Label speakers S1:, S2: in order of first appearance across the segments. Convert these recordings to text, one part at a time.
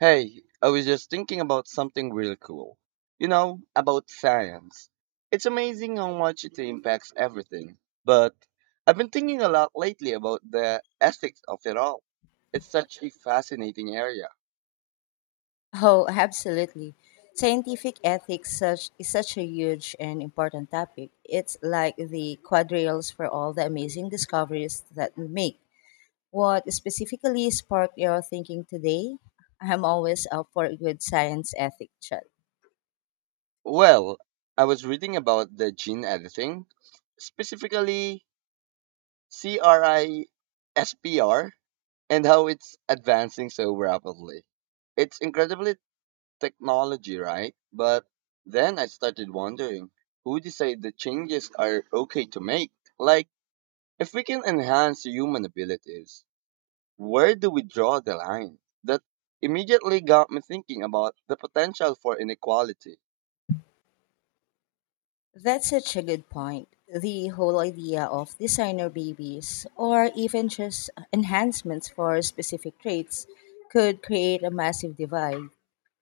S1: Hey, I was just thinking about something really cool. About science. It's amazing how much it impacts everything. But I've been thinking a lot lately about the ethics of it all. It's such a fascinating area.
S2: Oh, absolutely. Scientific ethics is such a huge and important topic. It's like the quadrails for all the amazing discoveries that we make. What specifically sparked your thinking today? I'm always up for a good science ethic chat.
S1: Well, I was reading about the gene editing, specifically CRISPR, and how it's advancing so rapidly. It's incredibly technology, right? But then I started wondering who decide the changes are okay to make? Like, if we can enhance human abilities, where do we draw the line? That immediately got me thinking about the potential for inequality.
S2: That's such a good point. The whole idea of designer babies, or even just enhancements for specific traits, could create a massive divide.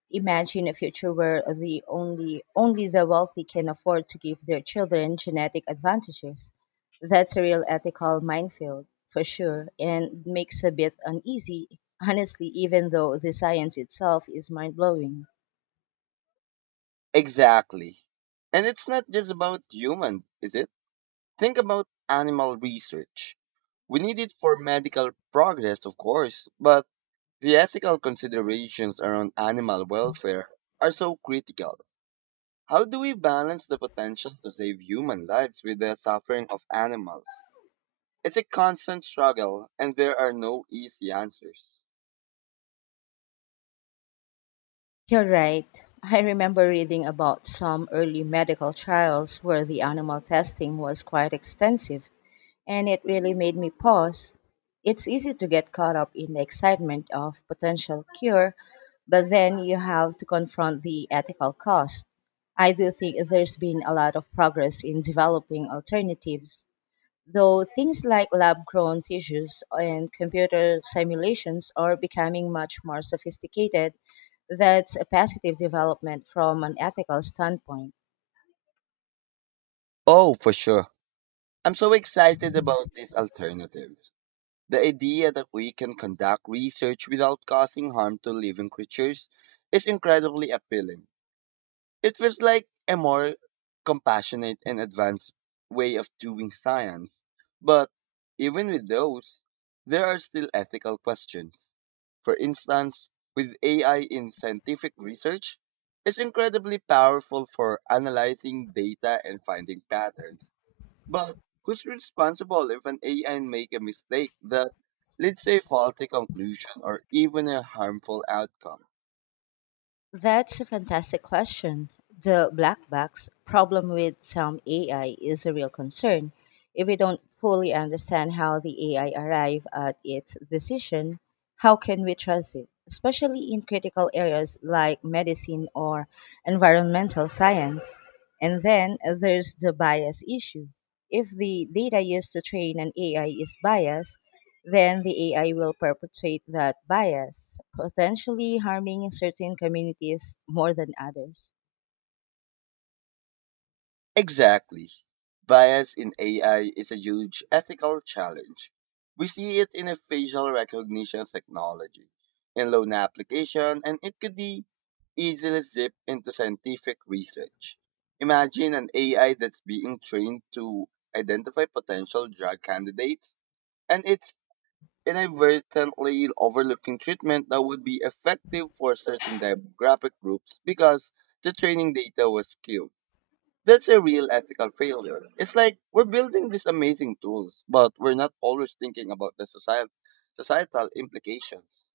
S2: Imagine a future where the only only the wealthy can afford to give their children genetic advantages. That's a real ethical minefield for sure and makes a bit uneasy, honestly, even though the science itself is mind blowing.
S1: Exactly. And it's not just about human, is it? Think about animal research. We need it for medical progress, of course, but the ethical considerations around animal welfare are so critical. How do we balance the potential to save human lives with the suffering of animals? It's a constant struggle, and there are no easy answers.
S2: You're right. I remember reading about some early medical trials where the animal testing was quite extensive and it really made me pause. It's easy to get caught up in the excitement of potential cure, but then you have to confront the ethical cost. I do think there's been a lot of progress in developing alternatives, though things like lab grown tissues and computer simulations are becoming much more sophisticated. That's a positive development from an ethical standpoint.
S1: Oh, for sure. I'm so excited about these alternatives. The idea that we can conduct research without causing harm to living creatures is incredibly appealing. It feels like a more compassionate and advanced way of doing science. But even with those, there are still ethical questions. For instance, with AI in scientific research, it's incredibly powerful for analyzing data and finding patterns. But who's responsible if an AI make a mistake that leads to a faulty conclusion or even a harmful outcome?
S2: That's a fantastic question. The black box problem with some AI is a real concern. If we don't fully understand how the AI arrive at its decision, how can we trust it? Especially in critical areas like medicine or environmental science. And then there's the bias issue. If the data used to train an AI is biased, then the AI will perpetuate that bias, potentially harming certain communities more than others.
S1: Exactly. Bias in AI is a huge ethical challenge. We see it in a facial recognition technology, in loan application, and it could be easily zipped into scientific research. Imagine an AI that's being trained to identify potential drug candidates, and it's inadvertently overlooking treatment that would be effective for certain demographic groups because the training data was skewed. That's a real ethical failure. It's like we're building these amazing tools, but we're not always thinking about the societal implications.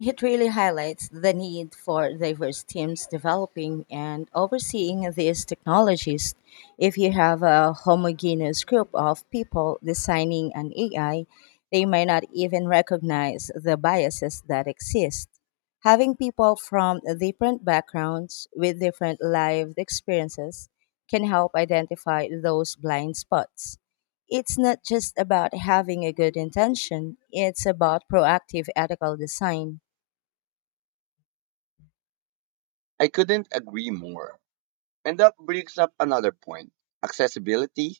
S2: It really highlights the need for diverse teams developing and overseeing these technologies. If you have a homogeneous group of people designing an AI, they may not even recognize the biases that exist. Having people from different backgrounds with different lived experiences can help identify those blind spots it's not just about having a good intention, it's about proactive ethical design.
S1: I couldn't agree more. And that brings up another point. Accessibility.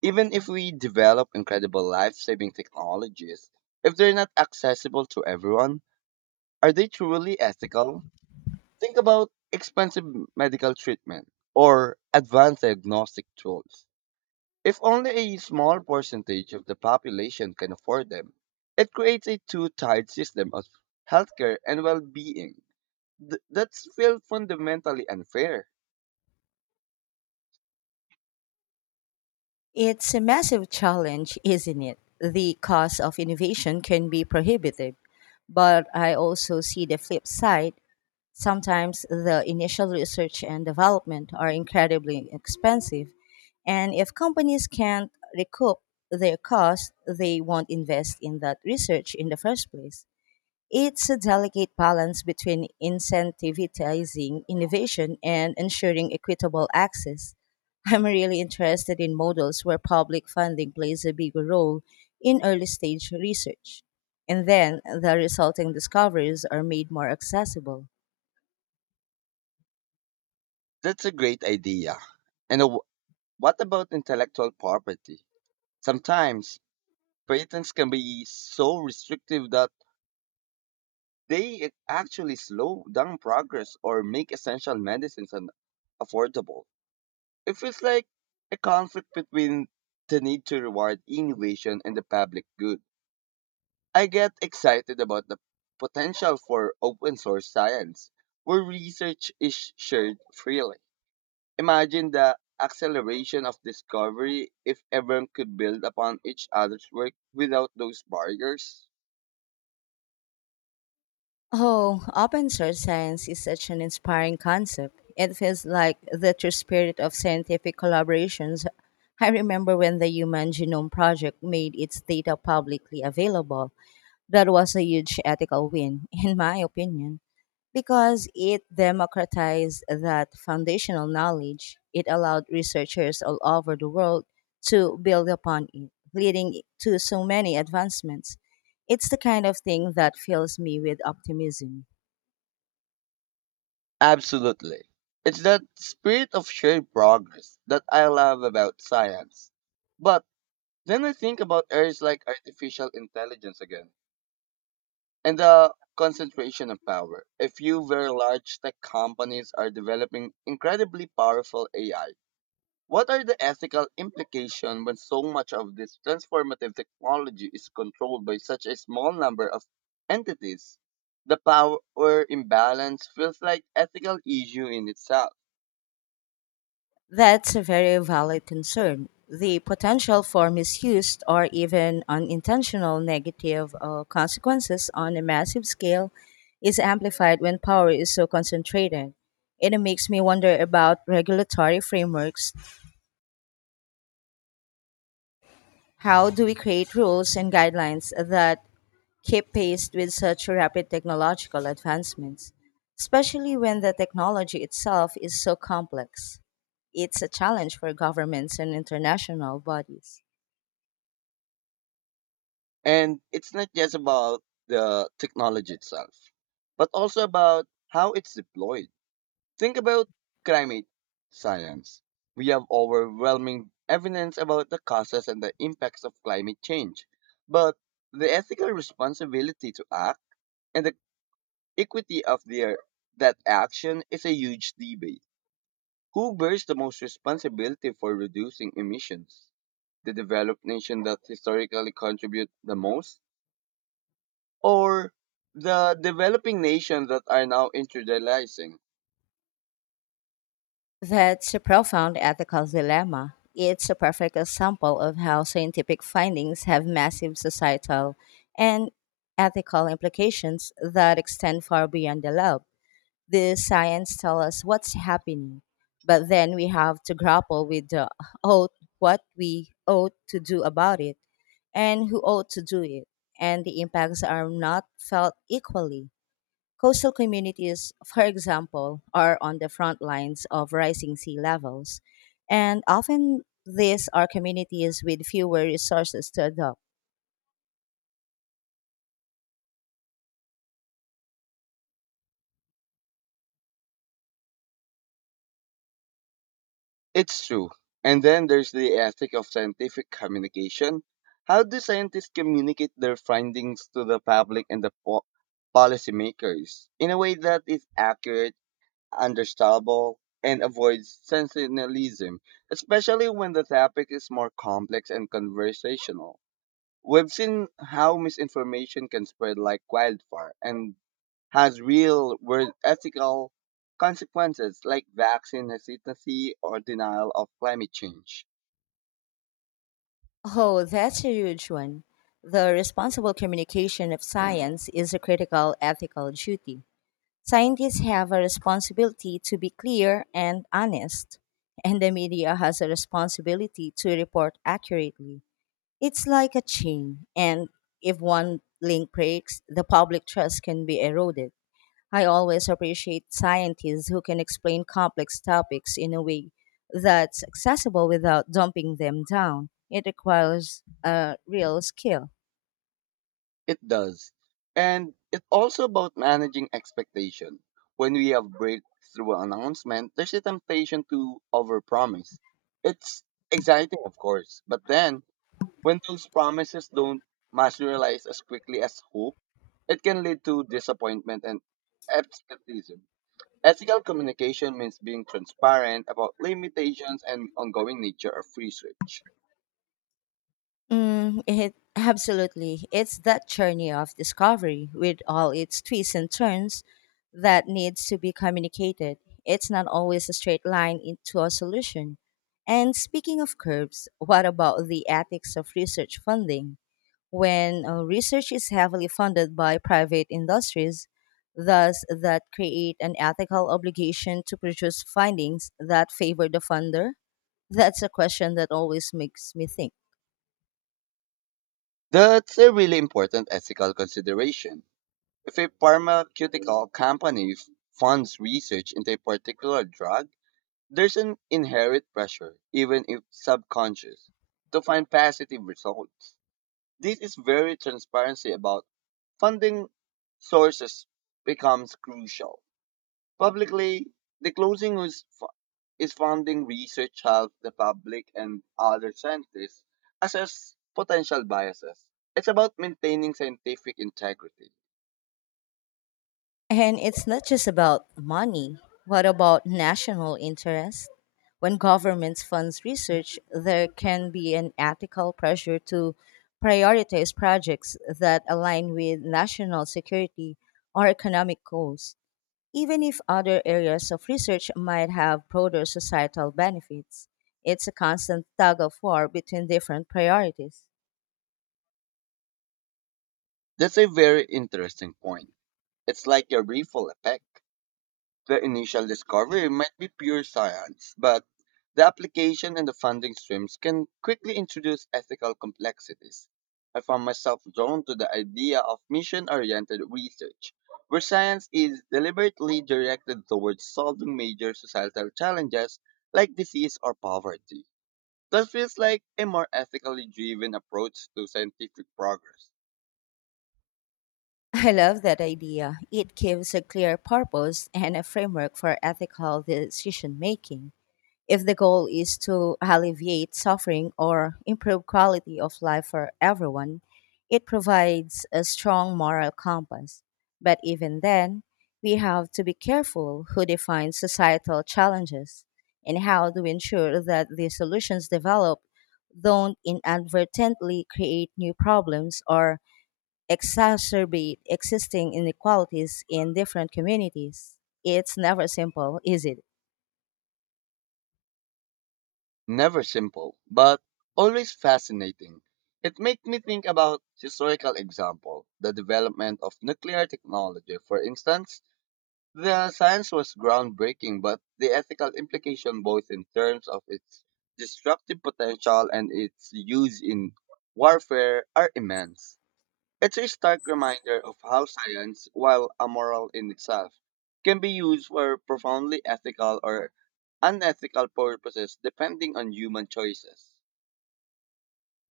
S1: Even if we develop incredible life-saving technologies, if they're not accessible to everyone, are they truly ethical? Think about expensive medical treatment or advanced diagnostic tools. If only a small percentage of the population can afford them, it creates a two-tiered system of healthcare and well-being. That's feel fundamentally unfair.
S2: It's a massive challenge, isn't it? The cost of innovation can be prohibitive, but I also see the flip side. Sometimes the initial research and development are incredibly expensive, and if companies can't recoup their costs, they won't invest in that research in the first place. It's a delicate balance between incentivizing innovation and ensuring equitable access. I'm really interested in models where public funding plays a bigger role in early stage research, and then the resulting discoveries are made more accessible.
S1: That's a great idea. And what about intellectual property? Sometimes patents can be so restrictive that they actually slow down progress or make essential medicines affordable. It feels like a conflict between the need to reward innovation and the public good. I get excited about the potential for open source science, where research is shared freely. Imagine the acceleration of discovery if everyone could build upon each other's work without those barriers.
S2: Oh, open source science is such an inspiring concept. It feels like the true spirit of scientific collaborations. I remember when the Human Genome Project made its data publicly available. That was a huge ethical win, in my opinion, because it democratized that foundational knowledge. It allowed researchers all over the world to build upon it, leading to so many advancements. It's the kind of thing that fills me with optimism.
S1: Absolutely. It's that spirit of shared progress that I love about science. But then I think about areas like artificial intelligence again and the concentration of power. A few very large tech companies are developing incredibly powerful AI. What are the ethical implications when so much of this transformative technology is controlled by such a small number of entities? The power imbalance feels like ethical issue in itself.
S2: That's a very valid concern. The potential for misuse or even unintentional negative consequences on a massive scale is amplified when power is so concentrated. It makes me wonder about regulatory frameworks. How do we create rules and guidelines that keep pace with such rapid technological advancements, especially when the technology itself is so complex? It's a challenge for governments and international bodies.
S1: And it's not just about the technology itself, but also about how it's deployed. Think about climate science. We have overwhelming evidence about the causes and the impacts of climate change, but the ethical responsibility to act and the equity of their, that action is a huge debate. Who bears the most responsibility for reducing emissions? The developed nation that historically contribute the most, or the developing nations that are now industrializing?
S2: That's a profound ethical dilemma. It's a perfect example of how scientific findings have massive societal and ethical implications that extend far beyond the lab. The science tells us what's happening, but then we have to grapple with the ought, what we ought to do about it and who ought to do it, and the impacts are not felt equally. Coastal communities, for example, are on the front lines of rising sea levels, and often these are communities with fewer resources to adopt.
S1: It's true. And then there's the ethic of scientific communication. How do scientists communicate their findings to the public and the policymakers in a way that is accurate, understandable, and avoids sensationalism, especially when the topic is more complex and conversational? We've seen how misinformation can spread like wildfire and has real world ethical consequences like vaccine hesitancy or denial of climate change.
S2: Oh, that's a huge one. The responsible communication of science is a critical ethical duty. Scientists have a responsibility to be clear and honest, and the media has a responsibility to report accurately. It's like a chain, and if one link breaks, the public trust can be eroded. I always appreciate scientists who can explain complex topics in a way that's accessible without dumping them down. It requires a real skill.
S1: It does. And it's also about managing expectation. When we have breakthrough announcement, there's a temptation to overpromise. It's exciting, of course, but then when those promises don't materialize as quickly as hoped, it can lead to disappointment and absenteeism. Ethical communication means being transparent about limitations and ongoing nature of research.
S2: Mm, it absolutely. It's that journey of discovery with all its twists and turns that needs to be communicated. It's not always a straight line into a solution. And speaking of curves, what about the ethics of research funding? When research is heavily funded by private industries, thus that create an ethical obligation to produce findings that favor the funder? That's a question that always makes me think.
S1: That's a really important ethical consideration. If a pharmaceutical company funds research into a particular drug, there's an inherent pressure, even if subconscious, to find positive results. This is very transparency about funding sources becomes crucial. Publicly, the closing is, is funding research helps the public and other scientists assess potential biases. It's about maintaining scientific integrity.
S2: And it's not just about money. What about national interest? When governments funds research, there can be an ethical pressure to prioritize projects that align with national security or economic goals, even if other areas of research might have broader societal benefits. It's a constant tug of war between different priorities.
S1: That's a very interesting point. It's like a ripple effect. The initial discovery might be pure science, but the application and the funding streams can quickly introduce ethical complexities. I found myself drawn to the idea of mission oriented research, where science is deliberately directed towards solving major societal challenges like disease or poverty. That feels like a more ethically driven approach to scientific progress.
S2: I love that idea. It gives a clear purpose and a framework for ethical decision making. If the goal is to alleviate suffering or improve quality of life for everyone, it provides a strong moral compass. But even then, we have to be careful who defines societal challenges and how to ensure that the solutions developed don't inadvertently create new problems or exacerbate existing inequalities in different communities. It's never simple, is it?
S1: Never simple, but always fascinating. It makes me think about historical example, the development of nuclear technology, for instance. The science was groundbreaking, but the ethical implication both in terms of its destructive potential and its use in warfare are immense. It's a stark reminder of how science, while amoral in itself, can be used for profoundly ethical or unethical purposes depending on human choices.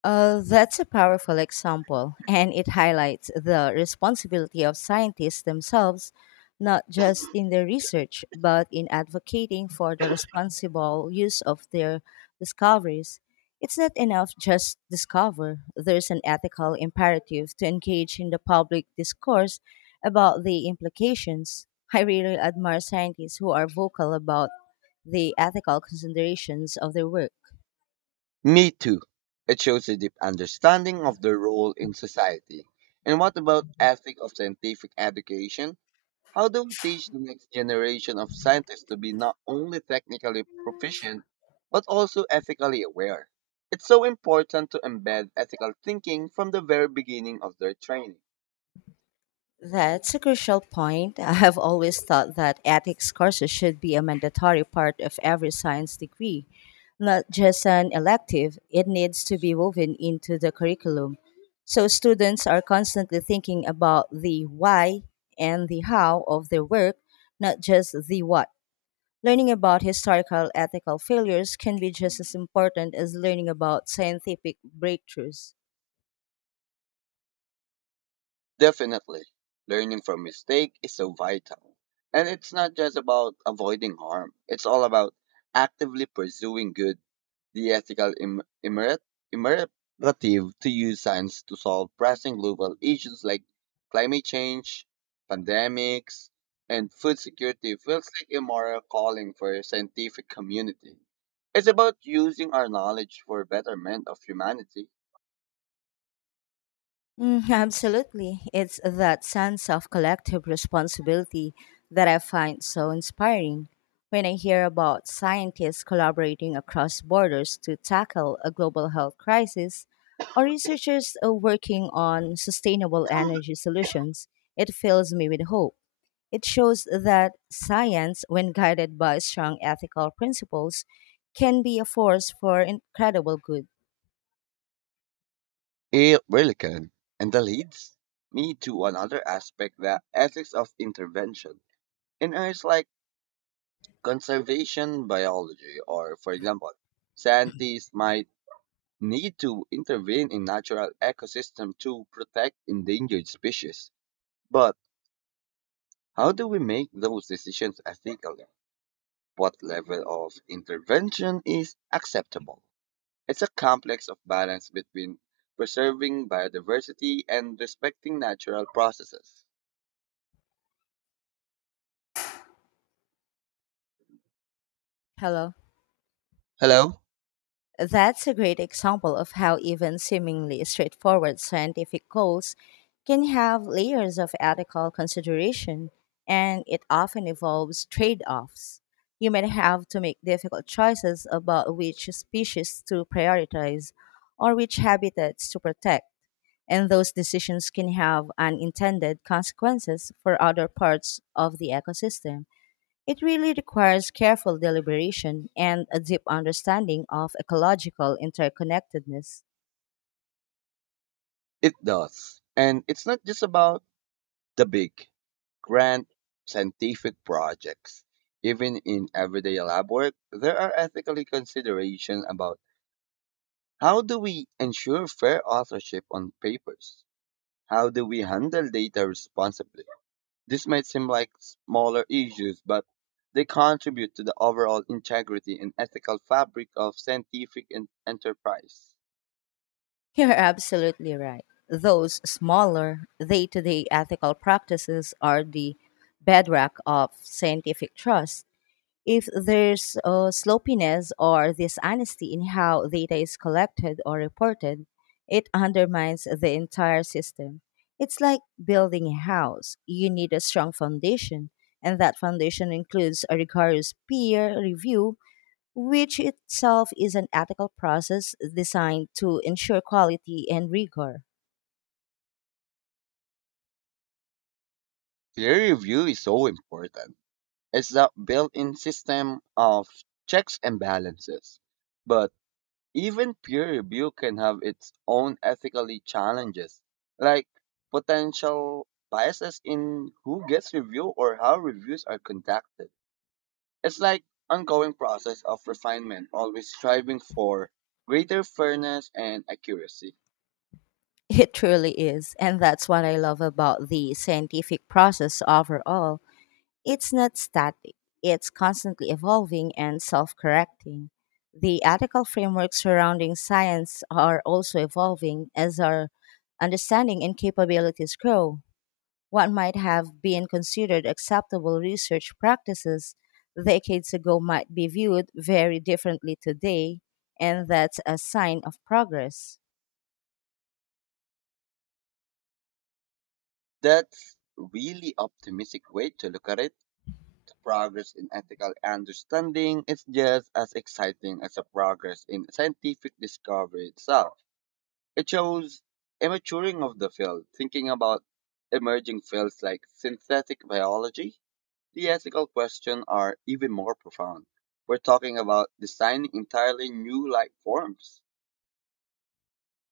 S2: That's a powerful example, and it highlights the responsibility of scientists themselves, not just in their research, but in advocating for the responsible use of their discoveries. It's not enough just discover. There's an ethical imperative to engage in the public discourse about the implications. I really admire scientists who are vocal about the ethical considerations of their work.
S1: Me too. It shows a deep understanding of their role in society. And what about ethic of scientific education? How do we teach the next generation of scientists to be not only technically proficient, but also ethically aware? It's so important to embed ethical thinking from the very beginning of their training.
S2: That's a crucial point. I have always thought that ethics courses should be a mandatory part of every science degree, not just an elective. It needs to be woven into the curriculum. So students are constantly thinking about the why and the how of their work, not just the what. Learning about historical ethical failures can be just as important as learning about scientific breakthroughs.
S1: Definitely, learning from mistake is so vital. And it's not just about avoiding harm, it's all about actively pursuing good. The ethical imperative to use science to solve pressing global issues like climate change, pandemics, and food security feels like a moral calling for a scientific community. It's about using our knowledge for betterment of humanity.
S2: Mm, absolutely. It's that sense of collective responsibility that I find so inspiring. When I hear about scientists collaborating across borders to tackle a global health crisis, or researchers working on sustainable energy solutions, it fills me with hope. It shows that science, when guided by strong ethical principles, can be a force for incredible good.
S1: It really can. And that leads me to another aspect, the ethics of intervention. In areas like conservation biology, or for example, scientists might need to intervene in natural ecosystems to protect endangered species. But how do we make those decisions ethically? What level of intervention is acceptable? It's a complex of balance between preserving biodiversity and respecting natural processes.
S2: Hello.
S1: Hello?
S2: That's a great example of how even seemingly straightforward scientific goals can have layers of ethical consideration, and it often involves trade offs. You may have to make difficult choices about which species to prioritize or which habitats to protect, and those decisions can have unintended consequences for other parts of the ecosystem. It really requires careful deliberation and a deep understanding of ecological interconnectedness.
S1: It does. And it's not just about the big, grand scientific projects. Even in everyday lab work, there are ethical considerations about how do we ensure fair authorship on papers? How do we handle data responsibly? This might seem like smaller issues, but they contribute to the overall integrity and ethical fabric of scientific enterprise.
S2: You're absolutely right. Those smaller, day to day ethical practices are the bedrock of scientific trust. If there's sloppiness or dishonesty in how data is collected or reported, it undermines the entire system. It's like building a house. You need a strong foundation, and that foundation includes a rigorous peer review, which itself is an ethical process designed to ensure quality and rigor.
S1: Peer review is so important. It's a built in system of checks and balances. But even peer review can have its own ethically challenges, like potential biases in who gets review or how reviews are conducted. It's like ongoing process of refinement, always striving for greater fairness and accuracy.
S2: It truly is, and that's what I love about the scientific process overall. It's not static, it's constantly evolving and self correcting. The ethical frameworks surrounding science are also evolving as our understanding and capabilities grow. What might have been considered acceptable research practices decades ago might be viewed very differently today, and that's a sign of progress.
S1: That's really optimistic way to look at it. The progress in ethical understanding is just as exciting as the progress in scientific discovery itself. It shows a maturing of the field, thinking about emerging fields like synthetic biology. The ethical questions are even more profound. We're talking about designing entirely new life forms.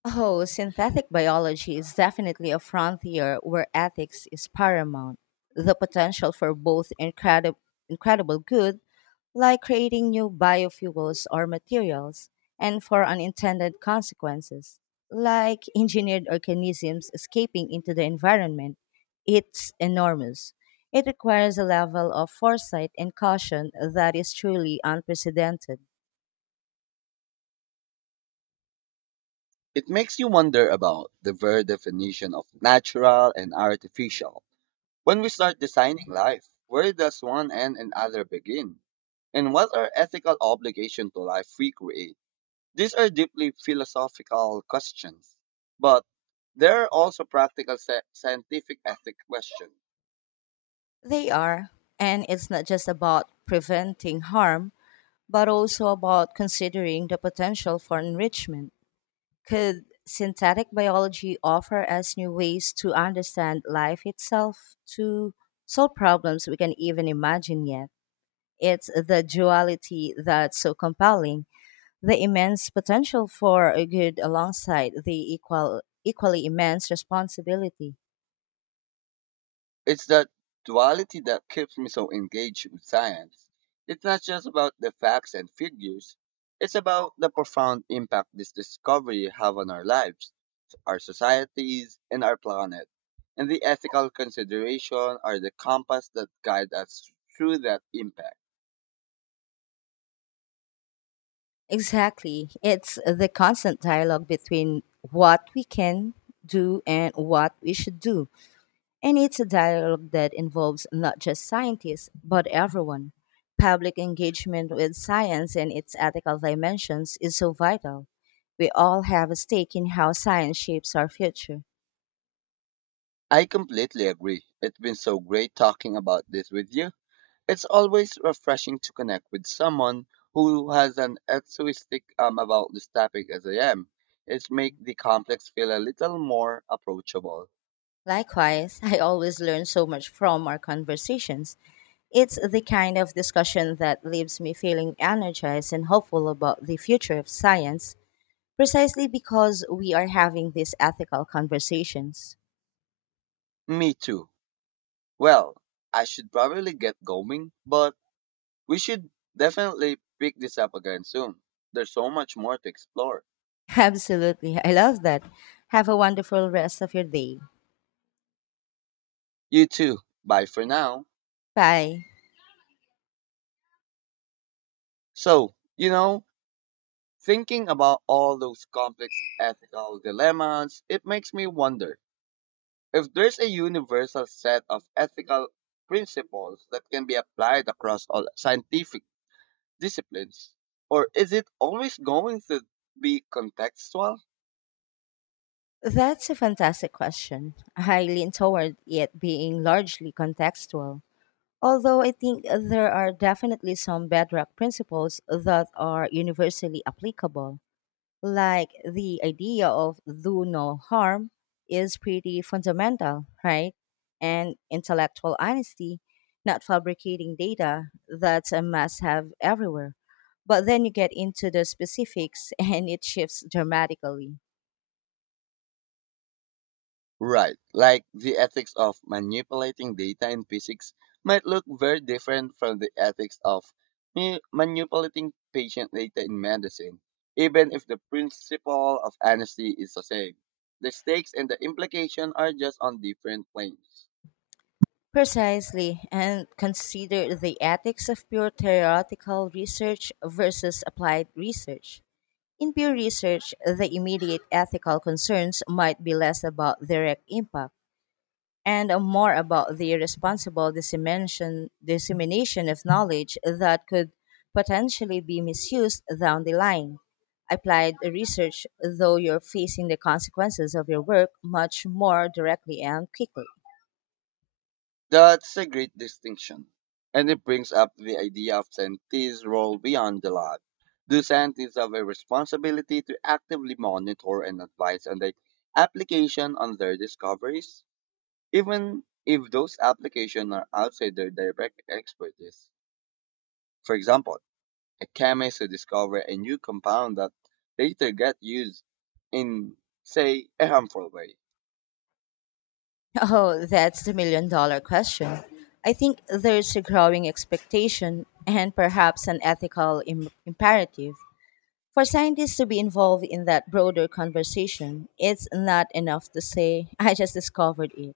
S2: Oh, synthetic biology is definitely a frontier where ethics is paramount. The potential for both incredible good, like creating new biofuels or materials, and for unintended consequences, like engineered organisms escaping into the environment, it's enormous. It requires a level of foresight and caution that is truly unprecedented.
S1: It makes you wonder about the very definition of natural and artificial. When we start designing life, where does one end and other begin? And what are ethical obligations to life we create? These are deeply philosophical questions, but there are also practical scientific ethic questions.
S2: They are, and it's not just about preventing harm but also about considering the potential for enrichment. Could synthetic biology offer us new ways to understand life itself, to solve problems we can even imagine yet? It's the duality that's so compelling, the immense potential for a good alongside the equally immense responsibility.
S1: It's that duality that keeps me so engaged with science. It's not just about the facts and figures, it's about the profound impact this discovery have on our lives, our societies, and our planet. And the ethical consideration are the compass that guide us through that impact.
S2: Exactly. It's the constant dialogue between what we can do and what we should do And it's a dialogue that involves not just scientists, but everyone. Public engagement with science and its ethical dimensions is so vital. We all have a stake in how science shapes our future.
S1: I completely agree. It's been so great talking about this with you. It's always refreshing to connect with someone who has an enthusiastic about this topic as I am. It makes the complex feel a little more approachable.
S2: Likewise, I always learn so much from our conversations. It's the kind of discussion that leaves me feeling energized and hopeful about the future of science, precisely because we are having these ethical conversations.
S1: Me too. Well, I should probably get going, but we should definitely pick this up again soon. There's so much more to explore.
S2: Absolutely. I love that. Have a wonderful rest of your day.
S1: You too. Bye for now.
S2: Bye.
S1: So, thinking about all those complex ethical dilemmas, it makes me wonder if there's a universal set of ethical principles that can be applied across all scientific disciplines, or is it always going to be contextual?
S2: That's a fantastic question. I lean toward it being largely contextual. Although I think there are definitely some bedrock principles that are universally applicable. Like the idea of do no harm is pretty fundamental, right? And intellectual honesty, not fabricating data, that's a must have everywhere. But then you get into the specifics and it shifts dramatically.
S1: Right, like the ethics of manipulating data in physics might look very different from the ethics of manipulating patient data in medicine, even if the principle of honesty is the same. The stakes and the implication are just on different planes.
S2: Precisely, and consider the ethics of pure theoretical research versus applied research. In pure research, the immediate ethical concerns might be less about direct impact and more about the responsible dissemination of knowledge that could potentially be misused down the line. Applied research, though, you're facing the consequences of your work much more directly and quickly.
S1: That's a great distinction. And it brings up the idea of scientists' role beyond the lab. Do scientists have a responsibility to actively monitor and advise on the application on their discoveries, even if those applications are outside their direct expertise? For example, a chemist who discovers a new compound that later gets used in, say, a harmful way.
S2: Oh, that's the million dollar question. I think there's a growing expectation and perhaps an ethical imperative for scientists to be involved in that broader conversation. It's not enough to say, I just discovered it.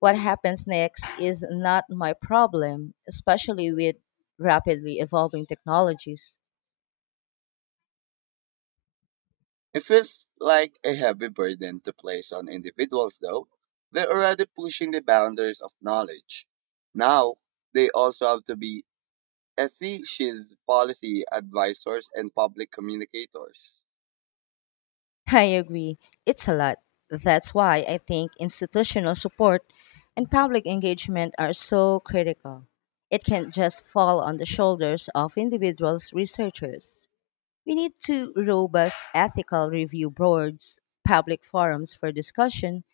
S2: What happens next is not my problem, especially with rapidly evolving technologies.
S1: It feels like a heavy burden to place on individuals, though. They're already pushing the boundaries of knowledge. Now, they also have to be SEC's policy advisors and public communicators.
S2: I agree, it's a lot. That's why I think institutional support and public engagement are so critical. It can't just fall on the shoulders of individuals researchers. We need to robust ethical review boards, public forums for discussion,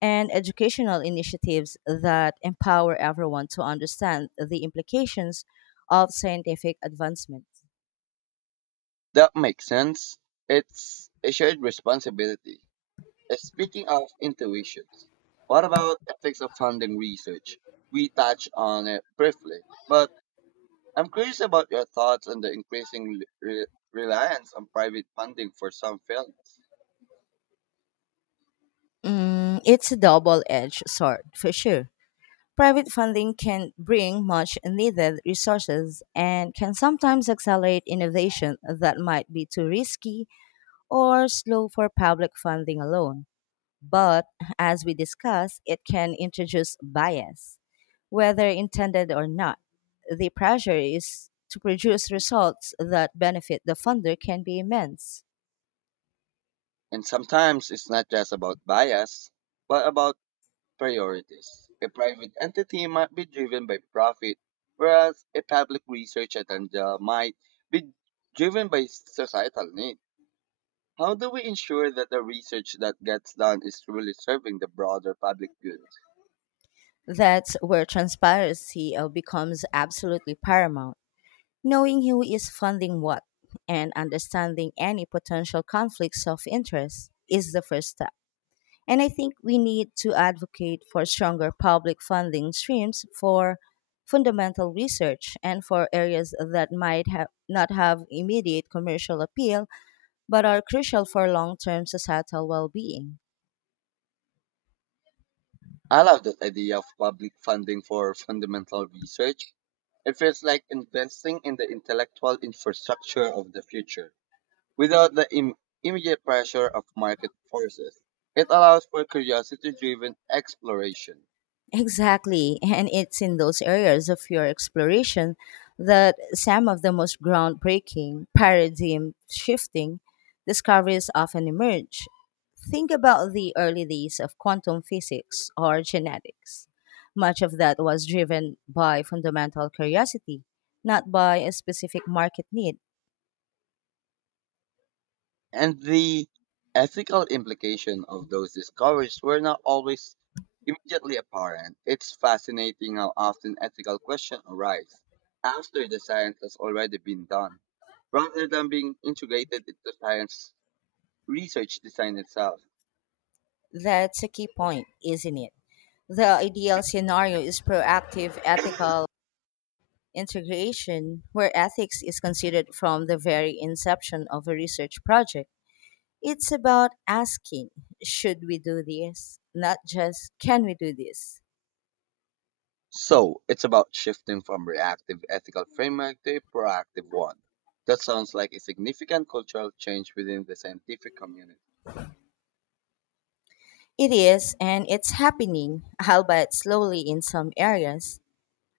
S2: and educational initiatives that empower everyone to understand the implications of scientific advancement.
S1: That makes sense. It's a shared responsibility. Speaking of intuitions, what about ethics of funding research? We touched on it briefly, but I'm curious about your thoughts on the increasing reliance on private funding for some films.
S2: Mm, it's a double edged sword, for sure. Private funding can bring much needed resources and can sometimes accelerate innovation that might be too risky or slow for public funding alone. But as we discussed, it can introduce bias, whether intended or not. The pressure is to produce results that benefit the funder can be immense.
S1: And sometimes it's not just about bias, but about priorities. A private entity might be driven by profit, whereas a public research agenda might be driven by societal need. How do we ensure that the research that gets done is truly serving the broader public good?
S2: That's where transparency becomes absolutely paramount. Knowing who is funding what and understanding any potential conflicts of interest is the first step. And I think we need to advocate for stronger public funding streams for fundamental research and for areas that might have not have immediate commercial appeal but are crucial for long-term societal well-being.
S1: I love that idea of public funding for fundamental research. It feels like investing in the intellectual infrastructure of the future without the immediate pressure of market forces. It allows for curiosity driven exploration.
S2: Exactly, and it's in those areas of your exploration that some of the most groundbreaking, paradigm shifting discoveries often emerge. Think about the early days of quantum physics or genetics. Much of that was driven by fundamental curiosity, not by a specific market need.
S1: And the ethical implication of those discoveries were not always immediately apparent. It's fascinating how often ethical questions arise after the science has already been done, rather than being integrated into science research design itself.
S2: That's a key point, isn't it? The ideal scenario is proactive ethical integration, where ethics is considered from the very inception of a research project. It's about asking, should we do this? Not just, can we do this?
S1: So it's about shifting from reactive ethical framework to a proactive one. That sounds like a significant cultural change within the scientific community.
S2: It is, and it's happening, albeit slowly in some areas.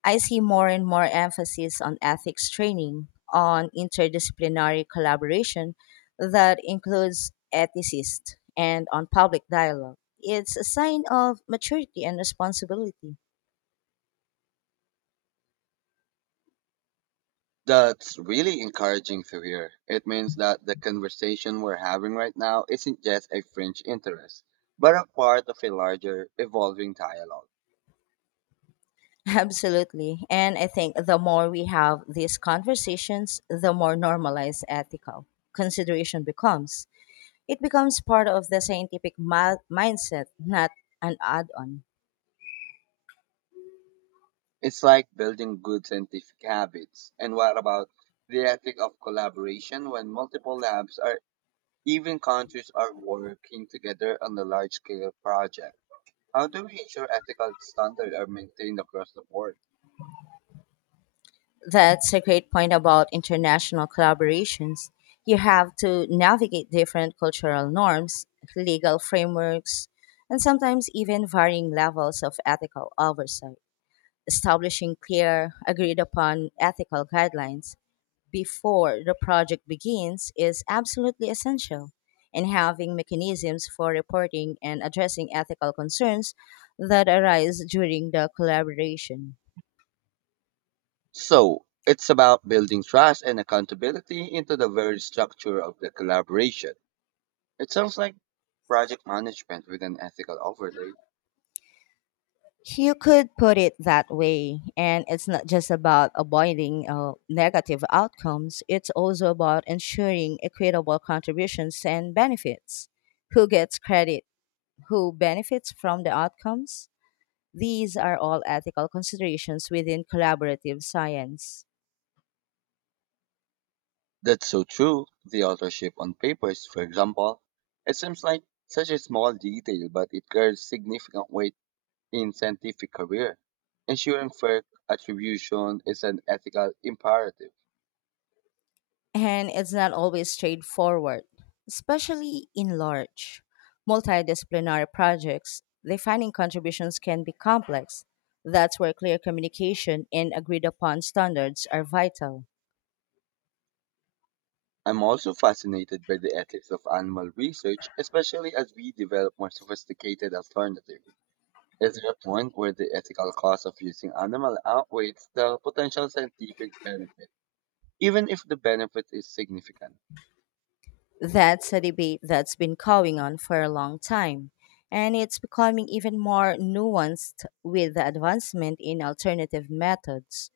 S2: I see more and more emphasis on ethics training, on interdisciplinary collaboration that includes ethicists, and on public dialogue. It's a sign of maturity and responsibility.
S1: That's really encouraging to hear. It means that the conversation we're having right now isn't just a fringe interest, but a part of a larger, evolving dialogue.
S2: Absolutely. And I think the more we have these conversations, the more normalized ethical consideration becomes. It becomes part of the scientific mindset, not an add on.
S1: It's like building good scientific habits. And what about the ethic of collaboration when multiple labs or even countries are working together on a large scale project? How do we ensure ethical standards are maintained across the board?
S2: That's a great point about international collaborations. You have to navigate different cultural norms, legal frameworks, and sometimes even varying levels of ethical oversight. Establishing clear, agreed upon ethical guidelines before the project begins is absolutely essential, and having mechanisms for reporting and addressing ethical concerns that arise during the collaboration.
S1: So, it's about building trust and accountability into the very structure of the collaboration. It sounds like project management with an ethical overlay.
S2: You could put it that way, and it's not just about avoiding negative outcomes, it's also about ensuring equitable contributions and benefits. Who gets credit? Who benefits from the outcomes? These are all ethical considerations within collaborative science.
S1: That's so true. The authorship on papers, for example, it seems like such a small detail, but it carries significant weight in scientific career. Ensuring fair attribution is an ethical imperative.
S2: And it's not always straightforward, especially in large, multidisciplinary projects. Defining contributions can be complex. That's where clear communication and agreed upon standards are vital.
S1: I'm also fascinated by the ethics of animal research, especially as we develop more sophisticated alternatives. Is there a point where the ethical cost of using animal outweighs the potential scientific benefit, even if the benefit is significant?
S2: That's a debate that's been going on for a long time, and it's becoming even more nuanced with the advancement in alternative methods.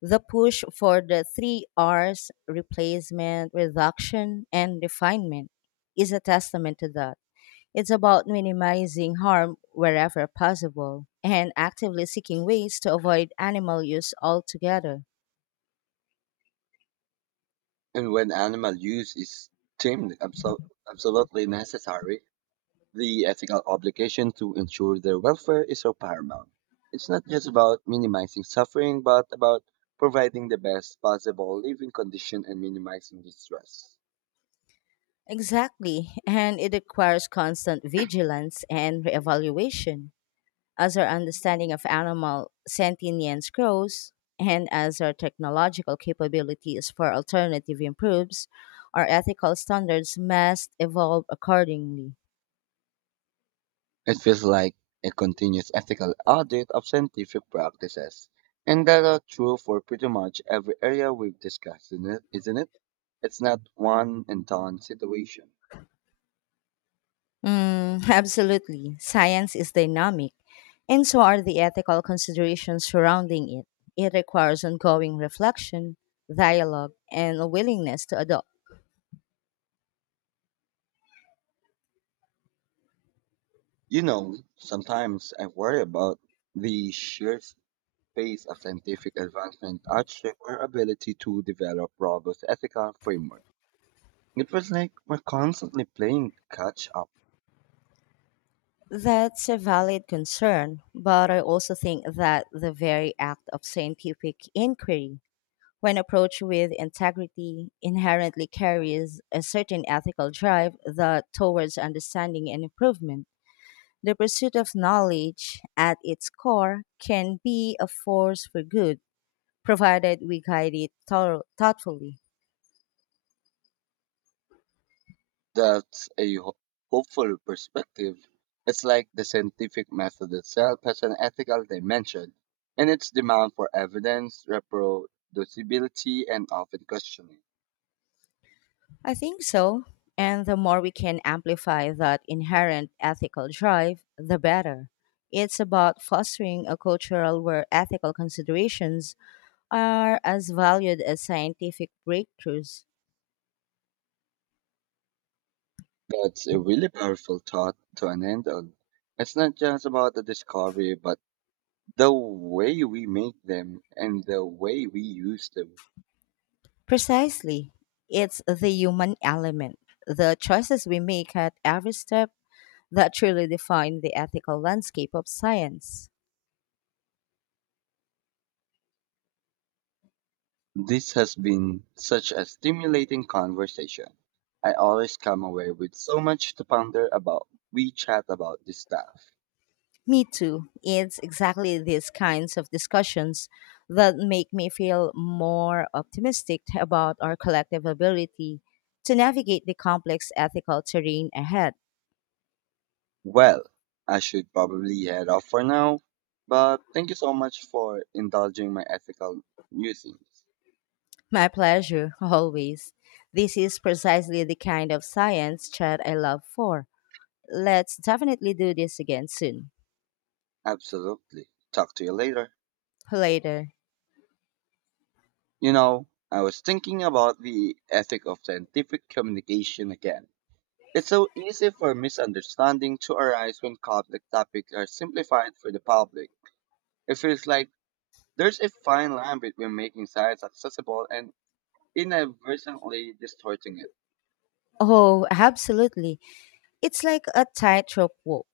S2: The push for the three R's replacement, reduction, and refinement is a testament to that. It's about minimizing harm wherever possible and actively seeking ways to avoid animal use altogether.
S1: And when animal use is deemed absol- absolutely necessary, the ethical obligation to ensure their welfare is so paramount. It's not just about minimizing suffering, but about providing the best possible living condition and minimizing distress.
S2: Exactly, and it requires constant vigilance and reevaluation. As our understanding of animal sentience grows, and as our technological capabilities for alternative improves, our ethical standards must evolve accordingly.
S1: It feels like a continuous ethical audit of scientific practices, and that are true for pretty much every area we've discussed, isn't it? It's not one and done situation.
S2: Mm, absolutely. Science is dynamic, and so are the ethical considerations surrounding it. It requires ongoing reflection, dialogue, and a willingness to adopt.
S1: You know, sometimes I worry about the sheer pace of scientific advancement outstripped our ability to develop robust ethical framework. It was like we're constantly playing catch up.
S2: That's a valid concern, but I also think that the very act of scientific inquiry, when approached with integrity, inherently carries a certain ethical drive that towards understanding and improvement. The pursuit of knowledge at its core can be a force for good, provided we guide it thoughtfully.
S1: That's a ho- Hopeful perspective. It's like the scientific method itself has an ethical dimension, and its demand for evidence, reproducibility, and often questioning.
S2: I think so. And the more we can amplify that inherent ethical drive, the better. It's about fostering a cultural where ethical considerations are as valued as scientific breakthroughs.
S1: That's a really powerful thought to an end on. It's not just about the discovery, but the way we make them and the way we use them.
S2: Precisely. It's the human element, the choices we make at every step that truly define the ethical landscape of science.
S1: This has been such a stimulating conversation. I always come away with so much to ponder about. We chat about this stuff.
S2: Me too. It's exactly these kinds of discussions that make me feel more optimistic about our collective ability to navigate the complex ethical terrain ahead.
S1: Well, I should probably head off for now, but thank you so much for indulging my ethical musings.
S2: My pleasure, always. This is precisely the kind of science chat I love for. Let's definitely do this again soon.
S1: Absolutely. Talk to you later.
S2: Later.
S1: You know, I was thinking about the ethic of scientific communication again. It's so easy for misunderstanding to arise when complex topics are simplified for the public. It feels like there's a fine line between making science accessible and inadvertently distorting it.
S2: Oh, absolutely. It's like a tightrope walk.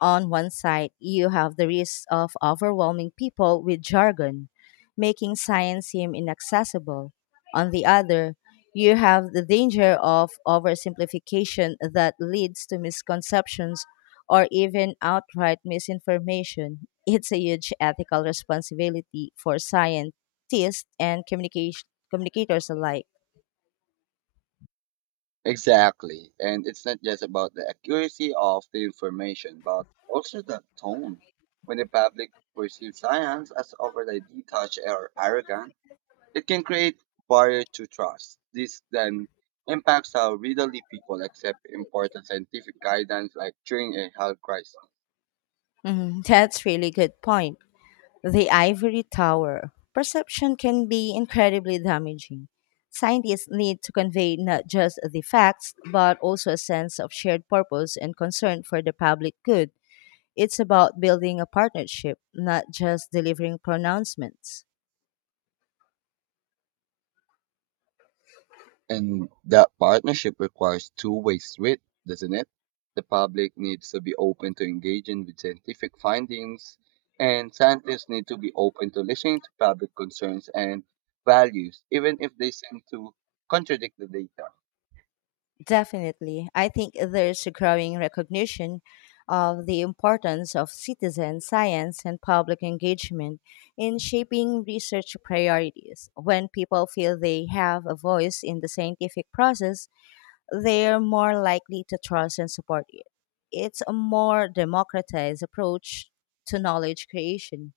S2: On one side, you have the risk of overwhelming people with jargon, making science seem inaccessible. On the other, you have the danger of oversimplification that leads to misconceptions or even outright misinformation. It's a huge ethical responsibility for scientists and communication communicators alike.
S1: Exactly. And it's not just about the accuracy of the information, but also the tone. When the public perceives science as overly detached or arrogant, it can create barrier to trust. This then impacts how readily people accept important scientific guidance like during a health crisis.
S2: Mm, that's really good point. The ivory tower. Perception can be incredibly damaging. Scientists need to convey not just the facts, but also a sense of shared purpose and concern for the public good. It's about building a partnership, not just delivering pronouncements.
S1: And that partnership requires two-way street, doesn't it? The public needs to be open to engaging with scientific findings, and scientists need to be open to listening to public concerns and values, even if they seem to contradict the data.
S2: Definitely. I think there's a growing recognition of the importance of citizen science and public engagement in shaping research priorities. When people feel they have a voice in the scientific process, they're more likely to trust and support it. It's a more democratized approach to knowledge creation.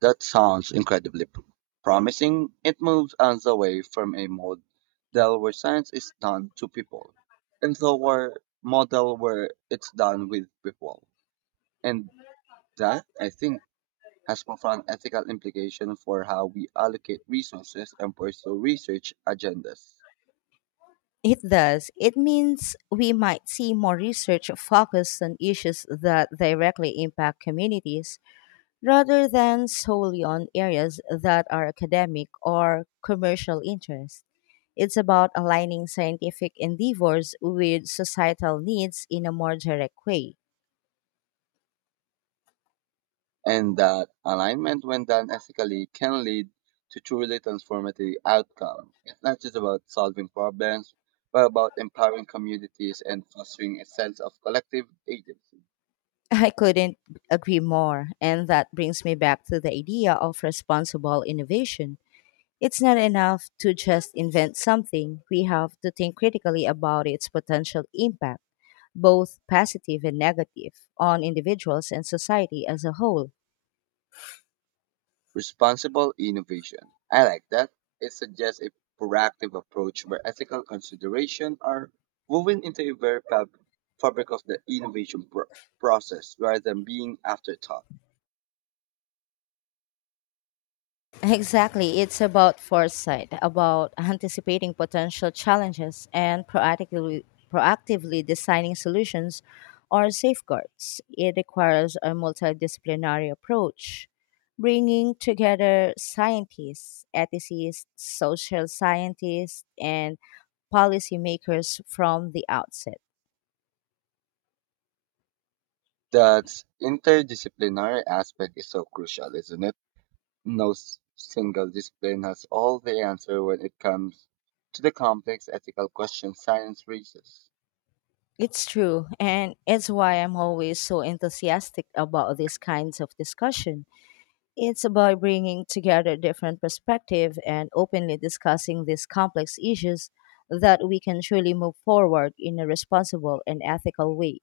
S1: That sounds incredibly p- Promising. It moves us away from a model where science is done to people, into a model where it's done with people. And that, I think, has profound ethical implications for how we allocate resources and pursue research agendas.
S2: It does. It means we might see more research focused on issues that directly impact communities rather than solely on areas that are academic or commercial interest. It's about aligning scientific endeavors with societal needs in a more direct way.
S1: And that alignment, when done ethically, can lead to truly transformative outcomes. It's not just about solving problems, but about empowering communities and fostering a sense of collective agency.
S2: I couldn't agree more, and that brings me back to the idea of responsible innovation. It's not enough to just invent something, we have to think critically about its potential impact, both positive and negative, on individuals and society as a whole.
S1: Responsible innovation. I like that. It suggests a proactive approach where ethical considerations are woven into the very fabric of the innovation process rather than being afterthought.
S2: Exactly. It's about foresight, about anticipating potential challenges and proactively designing solutions or safeguards. It requires a multidisciplinary approach, bringing together scientists, ethicists, social scientists, and policymakers from the outset.
S1: That interdisciplinary aspect is so crucial, isn't it? No single discipline has all the answer when it comes to the complex ethical questions science raises.
S2: It's true, and it's why I'm always so enthusiastic about these kinds of discussion. It's about bringing together different perspectives and openly discussing these complex issues that we can truly move forward in a responsible and ethical way.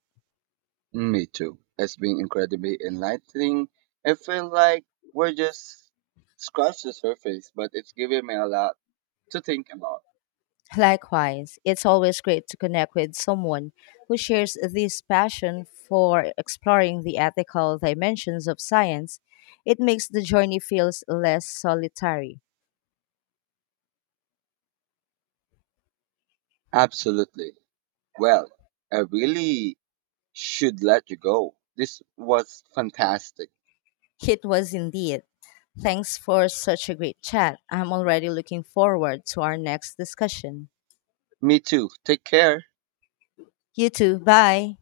S1: Me too. It's been incredibly enlightening. I feel like we're just scratched the surface, but it's given me a lot to think about.
S2: Likewise, it's always great to connect with someone who shares this passion for exploring the ethical dimensions of science. It makes the journey feels less solitary.
S1: Absolutely. Well, I really should let you go. This was fantastic.
S2: It was indeed. Thanks for such a great chat. I'm already looking forward to our next discussion.
S1: Me too. Take care.
S2: You too. Bye.